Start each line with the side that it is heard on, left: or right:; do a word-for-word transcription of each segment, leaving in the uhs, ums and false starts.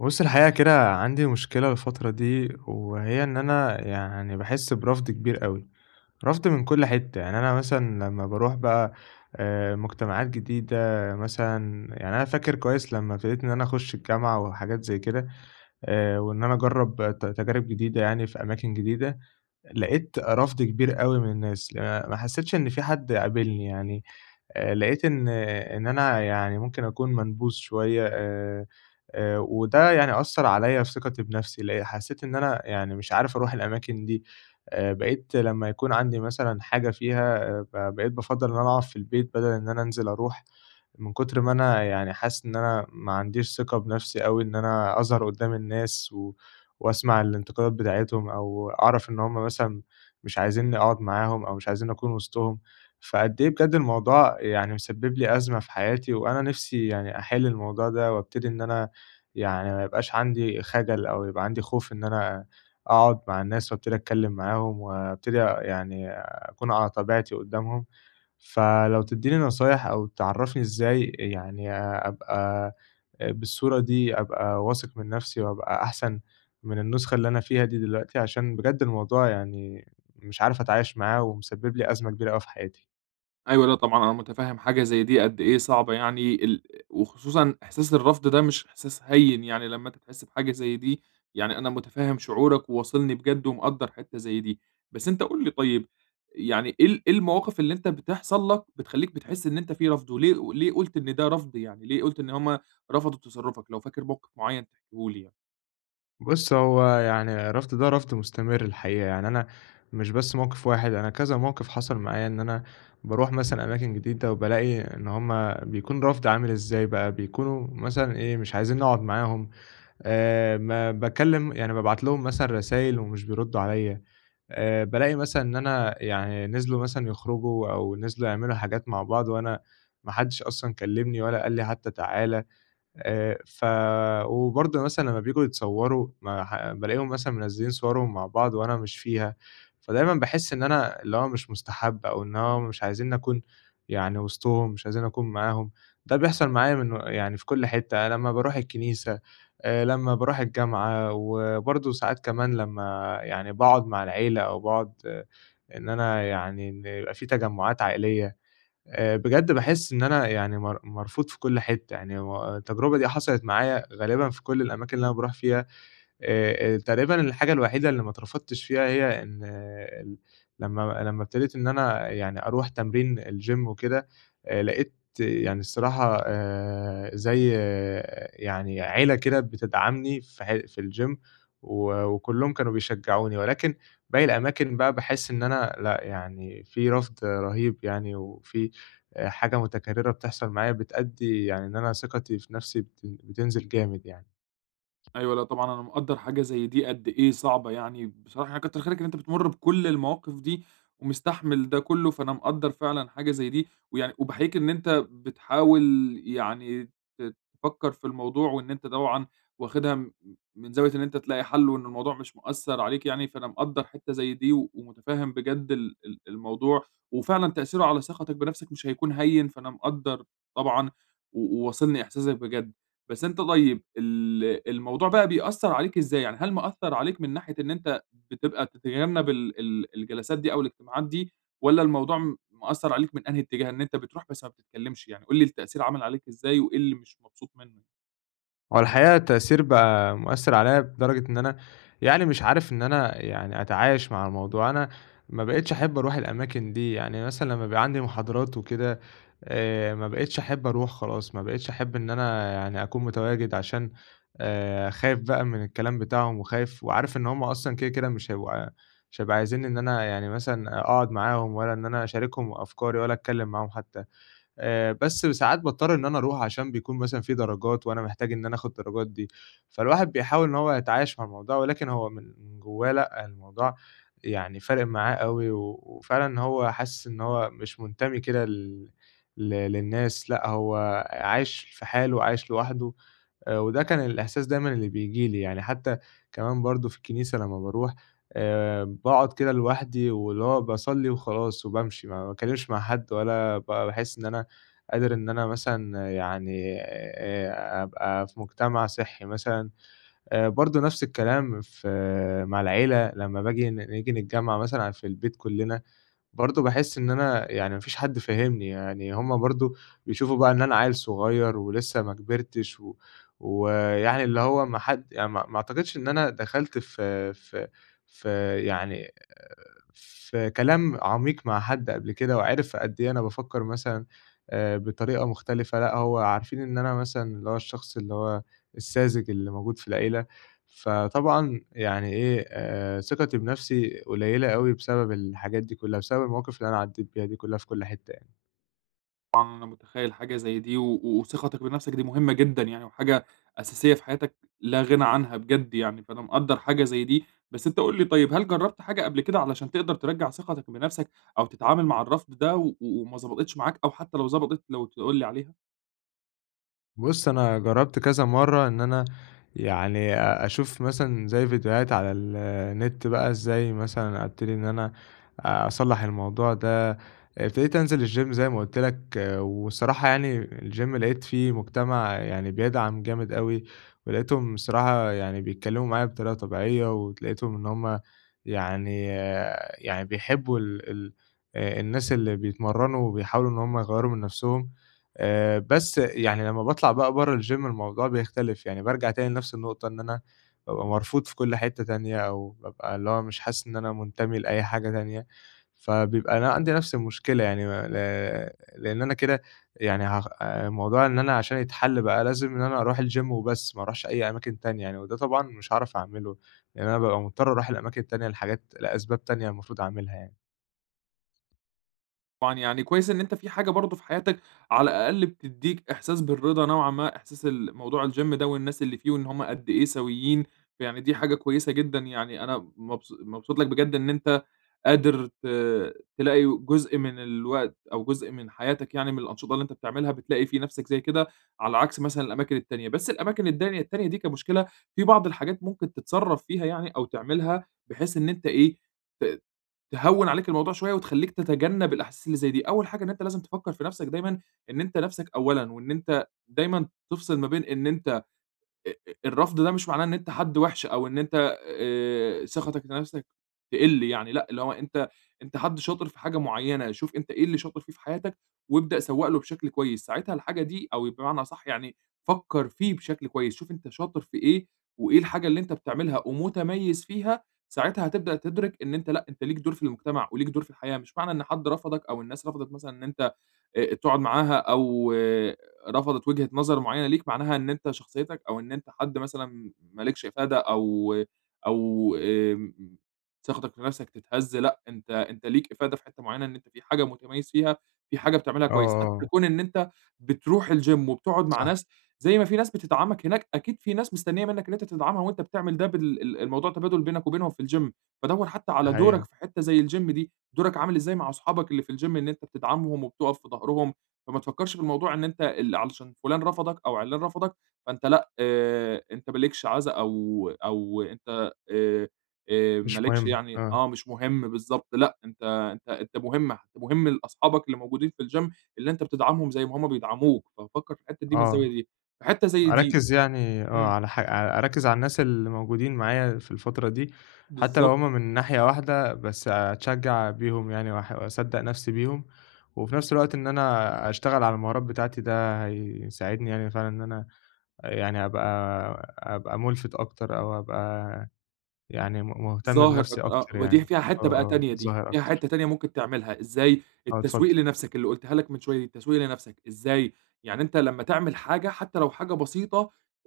left: بُص، الحقيقة كده عندي مشكلة الفترة دي، وهي إن أنا يعني باحس برفض كبير أوي، رفض من كل حتة. يعني أنا مثلًا لمّا باروح بقى آآ مجتمعات جديدة مثلًا، يعني أنا فاكر كويس لمّا ابتديت إن أنا أخش الجامعة وحاجات زي كده، آآ وإن أنا أجرب ت تجارب جديدة يعني في أماكن جديدة، لقيت رفض كبير أوي من الناس، آآ ما حسيتش إن في حد قابلني يعني، آآ لقيت إن إن أنا يعني ممكن أكون منبوذ شوية آآ آآ وده يعني أثّر عليّا في ثقتي بنَفْسي، ل حسّيت إن أنا يعني مش عارف أروح الأماكن دي، آآ بقيت لمّا يكون عندي مثلًا حاجة فيها آه، ب بقيت بافضّل إن أنا أقعد في البيت بدل إن أنا أنزل أروح. من كتر ما أنا يعني حاسس إن أنا ما عنديش ثقة بنفسي أوي، إن أنا أظهر قدّام الناس و وأسمع الانتقادات بتاعتهم أو أعرف إن هم مثلًا مش عايزينّي أقعد معاهم أو مش عايزينّي أكون وسطهم. فقد إيه بجد الموضوع يعني مسبب لي أزمة في حياتي، وأنا نِفْسي يعني أحِل الموضوع ده وأبتدي إن أنا يعني ما يبقاش عندي خجل أو يبقى عندي خوف، إن أنا أقعد مع الناس وأبتدي أتكلّم معاهم وأبتدي يعني أكون على طبيعتي قدّامهم. فلو تدّيني نصايح أو تعرّفني إزاي يعني أبقى بالصورة دي، أبقى واثق من نَفْسي وأبقى أحسن من النسخة اللي أنا فيها دي دلوقتي، عشان بجد الموضوع يعني مش عارف أتعايش معاه ومسبب لي أزمة كبيرة أوي في حياتي.
right: أيوه، لأ طبعًا أنا متفهّم حاجة زي دي قد إيه صعبة. يعني ال وخصوصًا إحساس الرفض ده مش إحساس هيّن، يعني لمّا أنت تحس بحاجة زي دي، يعني أنا متفهّم شعورك وواصلني بجد ومقدّر حتّة زي دي، بس أنت قُل لي طيب، يعني إيه ال إيه المواقف اللي أنت بتحصل لك بتخلّيك بتحس إن أنت في رفض، وليه وليه قُلت إن ده رفض يعني، ليه قُلت إن هُم رفضوا تصرُّفك؟ لو فاكر موقف معيّن تحكيه لي يعني.
left: بُص، هو يعني الرفض ده رفض مستمر الحقيقة، يعني أنا مش بس موقِف واحد، أنا كذا موقِف حصل معايا، إن أنا باروح مثلًا أماكن جديدة وبالاقي إن هم بيكون رفض عامل إزاي بقى، بيكونوا مثلًا إيه، مش عايزين نقعد معاهم. آآ ما باكلّم يعني بابعت لهم مثلًا رسايل ومش بيردّوا عليّا، آآ بالاقي مثلًا إن أنا يعني نزلوا مثلًا يخرجوا أو نزلوا يعملوا حاجات مع بعض وأنا ما حدّش أصلًا كلّمني ولا قال لي حتى تعالَ. آآ ف وبرضه مثلًا لمّا بييجوا يتصوّروا ما ح بالاقيهم مثلًا منزّلين صورهم مع بعض وأنا مش فيها، فدايمًا باحس إن أنا اللي هو مش مُستحَب أو إن هو مش عايزينّي أكون يعني وسطهم، مش عايزينّي أكون معاهم. ده بيحصل معايا من يعني في كل حتّة، لمّا باروح الكنيسة، آآ لمّا باروح الجامعة، وبرضه ساعات كمان لمّا يعني باقعد مع العيلة أو باقعد إن أنا يعني إن يبقى في تجمُّعات عائلية. آآ بجد باحس إن أنا يعني مر مرفوض في كل حتّة، يعني و التجربة دي حصلت معايا غالبًا في كل الأماكن اللي أنا باروح فيها. آآ، آآ، تقريبًا الحاجة الوحيدة اللي ما اترفضتش فيها هي إن ال لمّا لمّا ابتديت إن أنا يعني أروح تمرين الgym وكده، آآ، لقيت يعني الصراحة، آآ، زي يعني عيلة كده بتدعمني في ح في الgym، و وكلّهم كانوا بيشجعوني، ولكن باقي الأماكن بقى باحس إن أنا لأ، يعني في رفض رهيب يعني، وفي آآ، حاجة متكررة بتحصل معايا بتأدي يعني إن أنا ثقتي في نفسي بت بتنزل جامد يعني.
right: أيوه، لأ طبعًا أنا مقدّر حاجة زي دي قد إيه صعبة يعني، بصراحة يعني كتّر خيرك إن أنت بتمُر بكل المواقف دي ومستحمل ده كلّه، فأنا مقدّر فعلًا حاجة زي دي، ويعني وباحييك إن أنت بتحاول يعني ت تفكّر في الموضوع، وإن أنت طبعًا واخدها م من زاوية إن أنت تلاقي حَل وإن الموضوع مش مأثّر عليك يعني، فأنا مقدّر حتّة زي دي ومُتفهِّم بجد ال ال الموضوع وفعلًا تأثيره على ثقتك بنَفْسك مش هيكون هيّن، فأنا مقدّر طبعًا، و وواصلني إحساسك بجد. بس أنت طيب ال الموضوع بقى بيأثّر عليك إزاي؟ يعني هل مأثّر عليك من ناحية إن أنت بتبقى تتجنب ال ال الجلسات دي أو الاجتماعات دي، والّا الموضوع م مأثّر عليك من أنهي اتجاه؟ إن أنت بتروح بس ما بتتكلّمش، يعني قُل لي التأثير عمل عليك إزاي وإيه اللي مش مبسوط منّه؟
left: هو الحقيقة التأثير بقى مؤثّر عليَّ بدرجة إن أنا يعني مش عارف إن أنا يعني أتعايش مع الموضوع. أنا ما بقيتش أحب أروح الأماكن دي، يعني مثلًا لمّا بيبقى عندي محاضرات وكده، آآ، ما بقيتش أحب أروح خلاص، ما بقيتش أحب إن أنا يعني أكون متواجد، عشان آآ، خايف بقى من الكلام بتاعهم وخايف وعارف إن هُم أصلًا كده، كده مش هيبقوا مش هيبقوا عايزينّي إن أنا يعني مثلًا أقعد معاهم ولا إن أنا أشاركهم أفكاري ولا أتكلّم معاهم حتى. آآ، بس ساعات باضطر إن أنا أروح عشان بيكون مثلًا في درجات، وأنا محتاج إن أنا آخد الدرجات دي، فالواحد بيحاول إن هو يتعايش مع الموضوع، ولكن هو من من جوّاه لأ، الموضوع يعني فارق معاه أوي، و وفعلًا هو حاسس إن هو مش منتمي كده لل ل للناس، لأ هو عايش في حاله، عايش لوحده. آآ وده كان الإحساس دايمًا اللي بييجي لي، يعني حتى كمان برضه في الكنيسة لمّا باروح آآ باقعد كده لوحدي واللي هو باصلّي وخلاص وبامشي، ما باتكلمش مع حد ولا ب باحس إن أنا قادر إن أنا مثلًا يعني آآ أبقى في مجتمع صحّي مثلًا. آآ برضه نفس الكلام في مع العيلة لمّا باجي ن نيجي نتجمّع مثلًا في البيت كُلّنا، برضه باحس إن أنا يعني ما فيش حد فاهمني، يعني هُم برضه بيشوفوا بقى إن أنا عيل صغير ولسه ما كبرتش، و ويعني اللي هو ما حد يعني ما ما أعتقدش إن أنا دخلت في في في يعني آآ في كلام عميق مع حد قبل كده وعِرف قد إيه أنا بافكّر مثلًا آآ بطريقة مختلفة، لأ هو عارفين إن أنا مثلًا اللي هو الشخص اللي هو الساذج اللي موجود في العيلة. فطبعًا يعني إيه، آآ ثقتي بنَفْسي قليّلة أوي بسبب الحاجات دي كُلّها، بسبب المواقف اللي أنا عدّيت بيها دي كُلّها في كل حتّة يعني.
right: طبعًا أنا متخيّل حاجة زي دي، و و- وثقتك بنَفْسك دي مهمة جدًا يعني، وحاجة أساسية في حياتك لا غنى عنها بجد يعني، فأنا مقدّر حاجة زي دي، بس أنت قُل لي طيب، هل جرّبت حاجة قبل كده علشان تقدر ترجّع ثقتك بنَفْسك أو تتعامل مع الرفض ده و و- وما ضبطتش معاك، أو حتى لو ضبطت لو تقول لي عليها؟
left: بُص، أنا جرّبت كذا مرّة إن أنا يعني أ أشوف مثلًا زي فيديوهات على النت بقى إزاي مثلًا أبتدي إن أنا أصلّح الموضوع ده. ابتديت أنزل الgym زي ما قُلت لك، آه، والصراحة يعني الgym لقيت فيه مجتمع يعني بيدعم جامد أوي، ولقيتهم الصراحة يعني بيتكلّموا معايا بطريقة طبيعية، ولقيتهم إن هُم يعني آه، يعني بيحبّوا ال ال آآ الناس اللي بيتمرّنوا وبيحاولوا إن هُم يغيّروا من نَفْسهم. آآ بس يعني لمّا باطلع بقى برّه الgym الموضوع بيختلف، يعني بارجع تاني لنفس النقطة، إن أنا بابقى مرفوض في كل حتّة تانية أو بابقى اللي هو مش حاسس إن أنا منتمي لأي حاجة تانية، فبيبقى أنا عندي نفس المشكلة يعني ل لإن أنا كده يعني هاخ آآ موضوع إن أنا عشان يتحل بقى لازم إن أنا أروح الgym وبس، ما أروحش أي أماكن تانية يعني، وده طبعًا مش هاعرف أعمله، لإن أنا بابقى مضطر أروح الأماكن التانية لحاجات لأسباب تانية المفروض أعملها يعني.
right: طبعًا يعني كويس إن أنت في حاجة برضه في حياتك على الأقل بتدّيك إحساس بالرضا نوعًا ما، إحساس ال موضوع الgym ده والناس اللي فيه وإن هم قد إيه سويّين، فيعني دي حاجة كويسة جدًا يعني، أنا مبس مبسوط لك بجد إن أنت قادر ت تلاقي جزء من الوقت أو جزء من حياتك يعني من الأنشطة اللي أنت بتعملها بتلاقي في نَفْسك زي كده، على عكس مثلًا الأماكن التانية، بس الأماكن الدانية التانية دي كمشكلة في بعض الحاجات ممكن تتصرّف فيها يعني أو تعملها بحيث إن أنت إيه، ت تهوّن عليك الموضوع شوية وتخلّيك تتجنّب الأحاسيس اللي زي دي. أول حاجة إن أنت لازم تفكّر في نَفْسك دايمًا إن أنت نَفْسك أولًا، وإن أنت دايمًا تفصل ما بين إن أنت أ أ الرفض ده مش معناه إن أنت حد وِحِش، أو إن أنت آآ ثقتك في نَفْسك تقِل يعني، لأ، اللي هو أنت أنت حد شاطر في حاجة معيّنة، شوف أنت إيه اللي شاطر فيه في حياتك وابدأ سوّق له بشكل كويس، ساعتها الحاجة دي أو بمعنى أصح يعني فكّر فيه بشكل كويس، شوف أنت شاطر في إيه وإيه الحاجة اللي أنت بتعملها ومتميّز فيها، ساعتها هتبدأ تدرك إن أنت لأ، أنت ليك دور في المجتمع وليك دور في الحياة، مش معنى إن حد رفضك أو الناس رفضت مثلًا إن أنت آآ تقعد معاها، أو آه، رفضت وجهة نظر معيّنة ليك، معناها إن أنت شخصيتك أو إن أنت حد مثلًا ما لكش إفادة، أو أو آمم ثقتك في نفسك تتهز، لأ، أنت أنت ليك إفادة في حتّة معيّنة، إن أنت في حاجة متميّز فيها، في حاجة بتعملها
left: آه،
right: كويس. حتّى
left: آه،
right: كون إن أنت بتروح الgym وبتقعد مع
left: صح،
right: ناس زي ما في ناس بتدعمك هناك، أكيد في ناس مستنية منّك إن أنت تدعمها، وأنت بتعمل ده بال ال الموضوع تبادل بينك وبينهم في الgym، فدوّر حتّى
left: دي
right: على دورك
left: حقيقة،
right: في حتّة زي الgym دي. دورك عامل إزاي مع أصحابك اللي في الgym، إن أنت بتدعمهم وبتُقف في ضهرهم، فما تفكّرش في الموضوع إن أنت ال علشان فُلان رفضك أو عِلّان رفضك، فأنت لأ، آآ أنت ما لكش عزا، أو أو أنت آآ آآ ما
left: مش
right: لكش
left: مهم،
right: يعني
left: آه،
right: آه، مش مهم بالضبط، لأ، أنت أنت أنت مهم، أنت مهم لأصحابك اللي موجودين في الgym، اللي أنت بتدعمهم زي ما هم بيدعموك، ففكّر في الحتّة دي من
left: آه.
right: الزاوية دي. في حتّة زي دي
left: أركّز يعني آه،
right: إمم،
left: على ح أركّز على الناس اللي موجودين معايا في الفترة دي، حتى لو
right: بالضبط.
left: هُم من ناحية واحدة، بس أتشجّع بيهم يعني وأح وأصدّق نَفْسي بيهم، وفي نَفْس الوقت إن أنا أشتغل على المهارات بتاعتي، ده هيساعدني يعني فعلًا إن أنا يعني أبقى، أبقى مُلفِت أكتر أو أبقى يعني م مهتم
right: ظاهر
left: بنَفْسي
right: أكتر آه،
left: أكتر
right: ودي
left: يعني.
right: فيها
left: آه،
right: حتّة بقى
left: آه،
right: تانية دي،
left: ظاهر
right: فيها
left: أكتر.
right: حتّة تانية ممكن تعملها، إزاي
left: آه، اتفضّل.
right: التسويق لنفْسك اللي قُلتها لك من شوية دي، التسويق لنفْسك إزاي، يعني أنت لمّا تعمل حاجة حتّى لو حاجة بسيطة،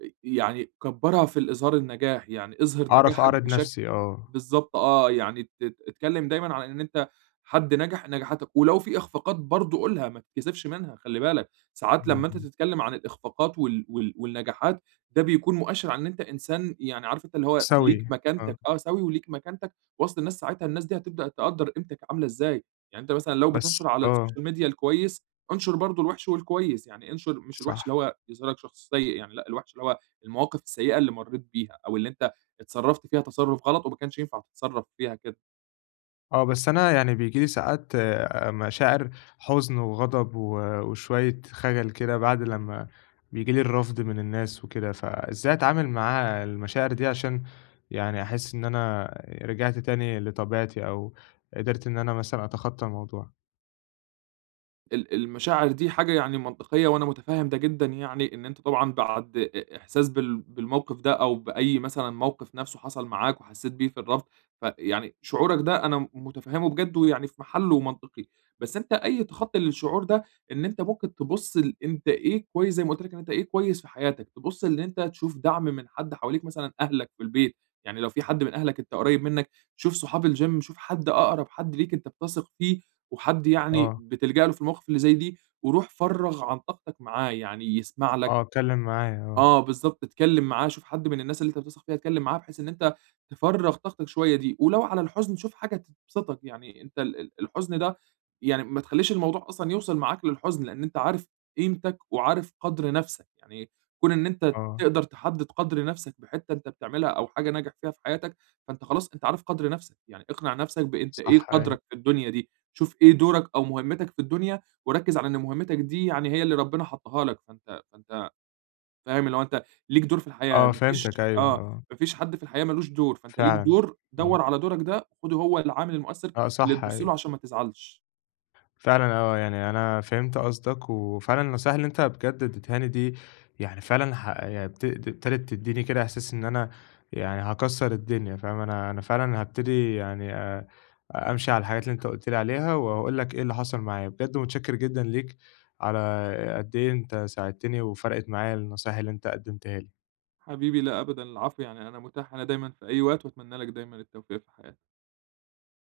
right: آآ يعني كبّرها في الإظهار النجاح، يعني اظهر
left: أعرف
right: نجاحك
left: أعرض
right: بشكل.
left: نَفْسي، آه.
right: بالضبط آه، يعني ت اتكلّم دايمًا عن إن أنت حد نجح نجاحاتك، ولو في إخفاقات برضه قُلها ما تتكسفش منها، خلّي بالك، ساعات
left: إمم،
right: لمّا أنت
left: إمم.
right: تتكلّم عن الإخفاقات وال وال والنجاحات ده بيكون مؤشر على إن أنت إنسان يعني عارف أنت اللي هو ليك
left: سَوِي، آه،
right: مكانتك، آه، سَوي وليك مكانتك وسط الناس، ساعتها الناس دي هتبدأ تقدّر قيمتك عاملة إزاي، يعني أنت مثلًا لو
left: بس
right: بتنشر على
left: آه،
right: السوشيال ميديا الكويس، انشر برضه الوحش والكويس، يعني انشر مش الوحش اللي
left: صح.
right: هو يظهرك شخص سيء يعني، لأ، الوحش اللي هو المواقف السيئة اللي مرّيت بيها، أو اللي أنت اتصرّفت فيها تصرُّف غلط وما كانش ينفع تتصرّف فيها كده.
left: آه، بس أنا يعني بييجي لي ساعات آآ، مشاعر حزن وغضب و وشوية خجل كده بعد لمّا بييجي لي الرفض من الناس وكده، فإزاي أتعامل مع المشاعر دي عشان يعني أحس إن أنا رجعت تاني لطبيعتي أو قدرت إن أنا مثلًا أتخطى الموضوع؟
right: ال المشاعر دي حاجة يعني منطقية، وأنا متفهم ده جدًا يعني، إن أنت طبعًا بعد إ إحساس بال بالموقف ده، أو بأي مثلًا موقف نفسه حصل معاك وحسيت بيه في الربط، فيعني شعورك ده أنا متفهمه بجد، ويعني في محله ومنطقي، بس أنت أي تخطي للشعور ده، إن أنت ممكن تبُص ل أنت إيه كويس زي ما قُلت لك، إن أنت إيه كويس في حياتك، تبُص إن أنت تشوف دعم من حد حواليك، مثلًا أهلك في البيت، يعني لو في حد من أهلك أنت قريب منك، شوف صحاب الgym، شوف حد، أقرب حد ليك أنت بتثق فيه وحد يعني
left: آه،
right: بتلجأ له في المواقف اللي زي دي، وروح فرّغ عن طاقتك معاه، يعني يسمع لك،
left: آه، اتكلم معاه آه،
right: آه، بالضبط، اتكلّم معاه، شوف حد من الناس اللي أنت بتثق فيها اتكلّم معاه، بحيث إن أنت تفرّغ طاقتك شوية دي، ولو على الحزن شوف حاجة تبسطك، يعني أنت ال ال الحزن ده، يعني ما تخلّيش الموضوع أصلًا يوصل معاك للحزن، لإن أنت عارف قيمتك وعارف قدْر نَفْسك، يعني كون إن أنت
left: آه،
right: تقدر تحدّد قدْر نَفْسك بحتّة أنت بتعملها أو حاجة ناجح فيها في حياتك، فأنت خلاص أنت عارف قدْر نَفْسك، يعني اقنع نَفْسك بأنت إيه
left: صح أيوه،
right: قدْرك في الدنيا دي، شوف إيه دورك أو مهمتك في الدنيا وركّز على إن مهمتك دي يعني هي اللي ربنا حطّها لك، فأنت فأنت فاهم؟ اللي هو أنت ليك دور في الحياة،
left: آه،
right: ما
left: فهمتك
right: فيش
left: أيوه،
right: آه،
left: آه،
right: ما فيش حد في الحياة ما لوش دور، فأنت ليك
left: فعلًا،
right: دور،
left: آه،
right: دَوّر على دورك ده، خُده هو العامل المؤثر
left: آه،
right: اللي
left: صح
right: تبُص
left: أيوه.
right: له عشان ما تزعلش.
left: فعلًا آه، يعني أنا فهمت قصدك، وفعلًا النصايح اللي أنت بجد اديتها لي دي يعني فعلًا ح يعني بت ابتدت تدّيني كده إحساس إن أنا يعني هاكسّر الدنيا، فاهم؟ أنا أنا فعلًا هابتدي يعني آآ أمشي على الحاجات اللي أنت قُلت لي عليها، وهاقول لك إيه اللي حصل معايا، بجد متشكر جدًا ليك على قد إيه أنت ساعدتني وفرقت معايا النصايح اللي أنت قدّمتها لي.
right: حبيبي، لا أبدًا، العفو، يعني أنا متاح هنا دايمًا في أي وقت، وأتمنى لك دايمًا التوفيق في حياتك.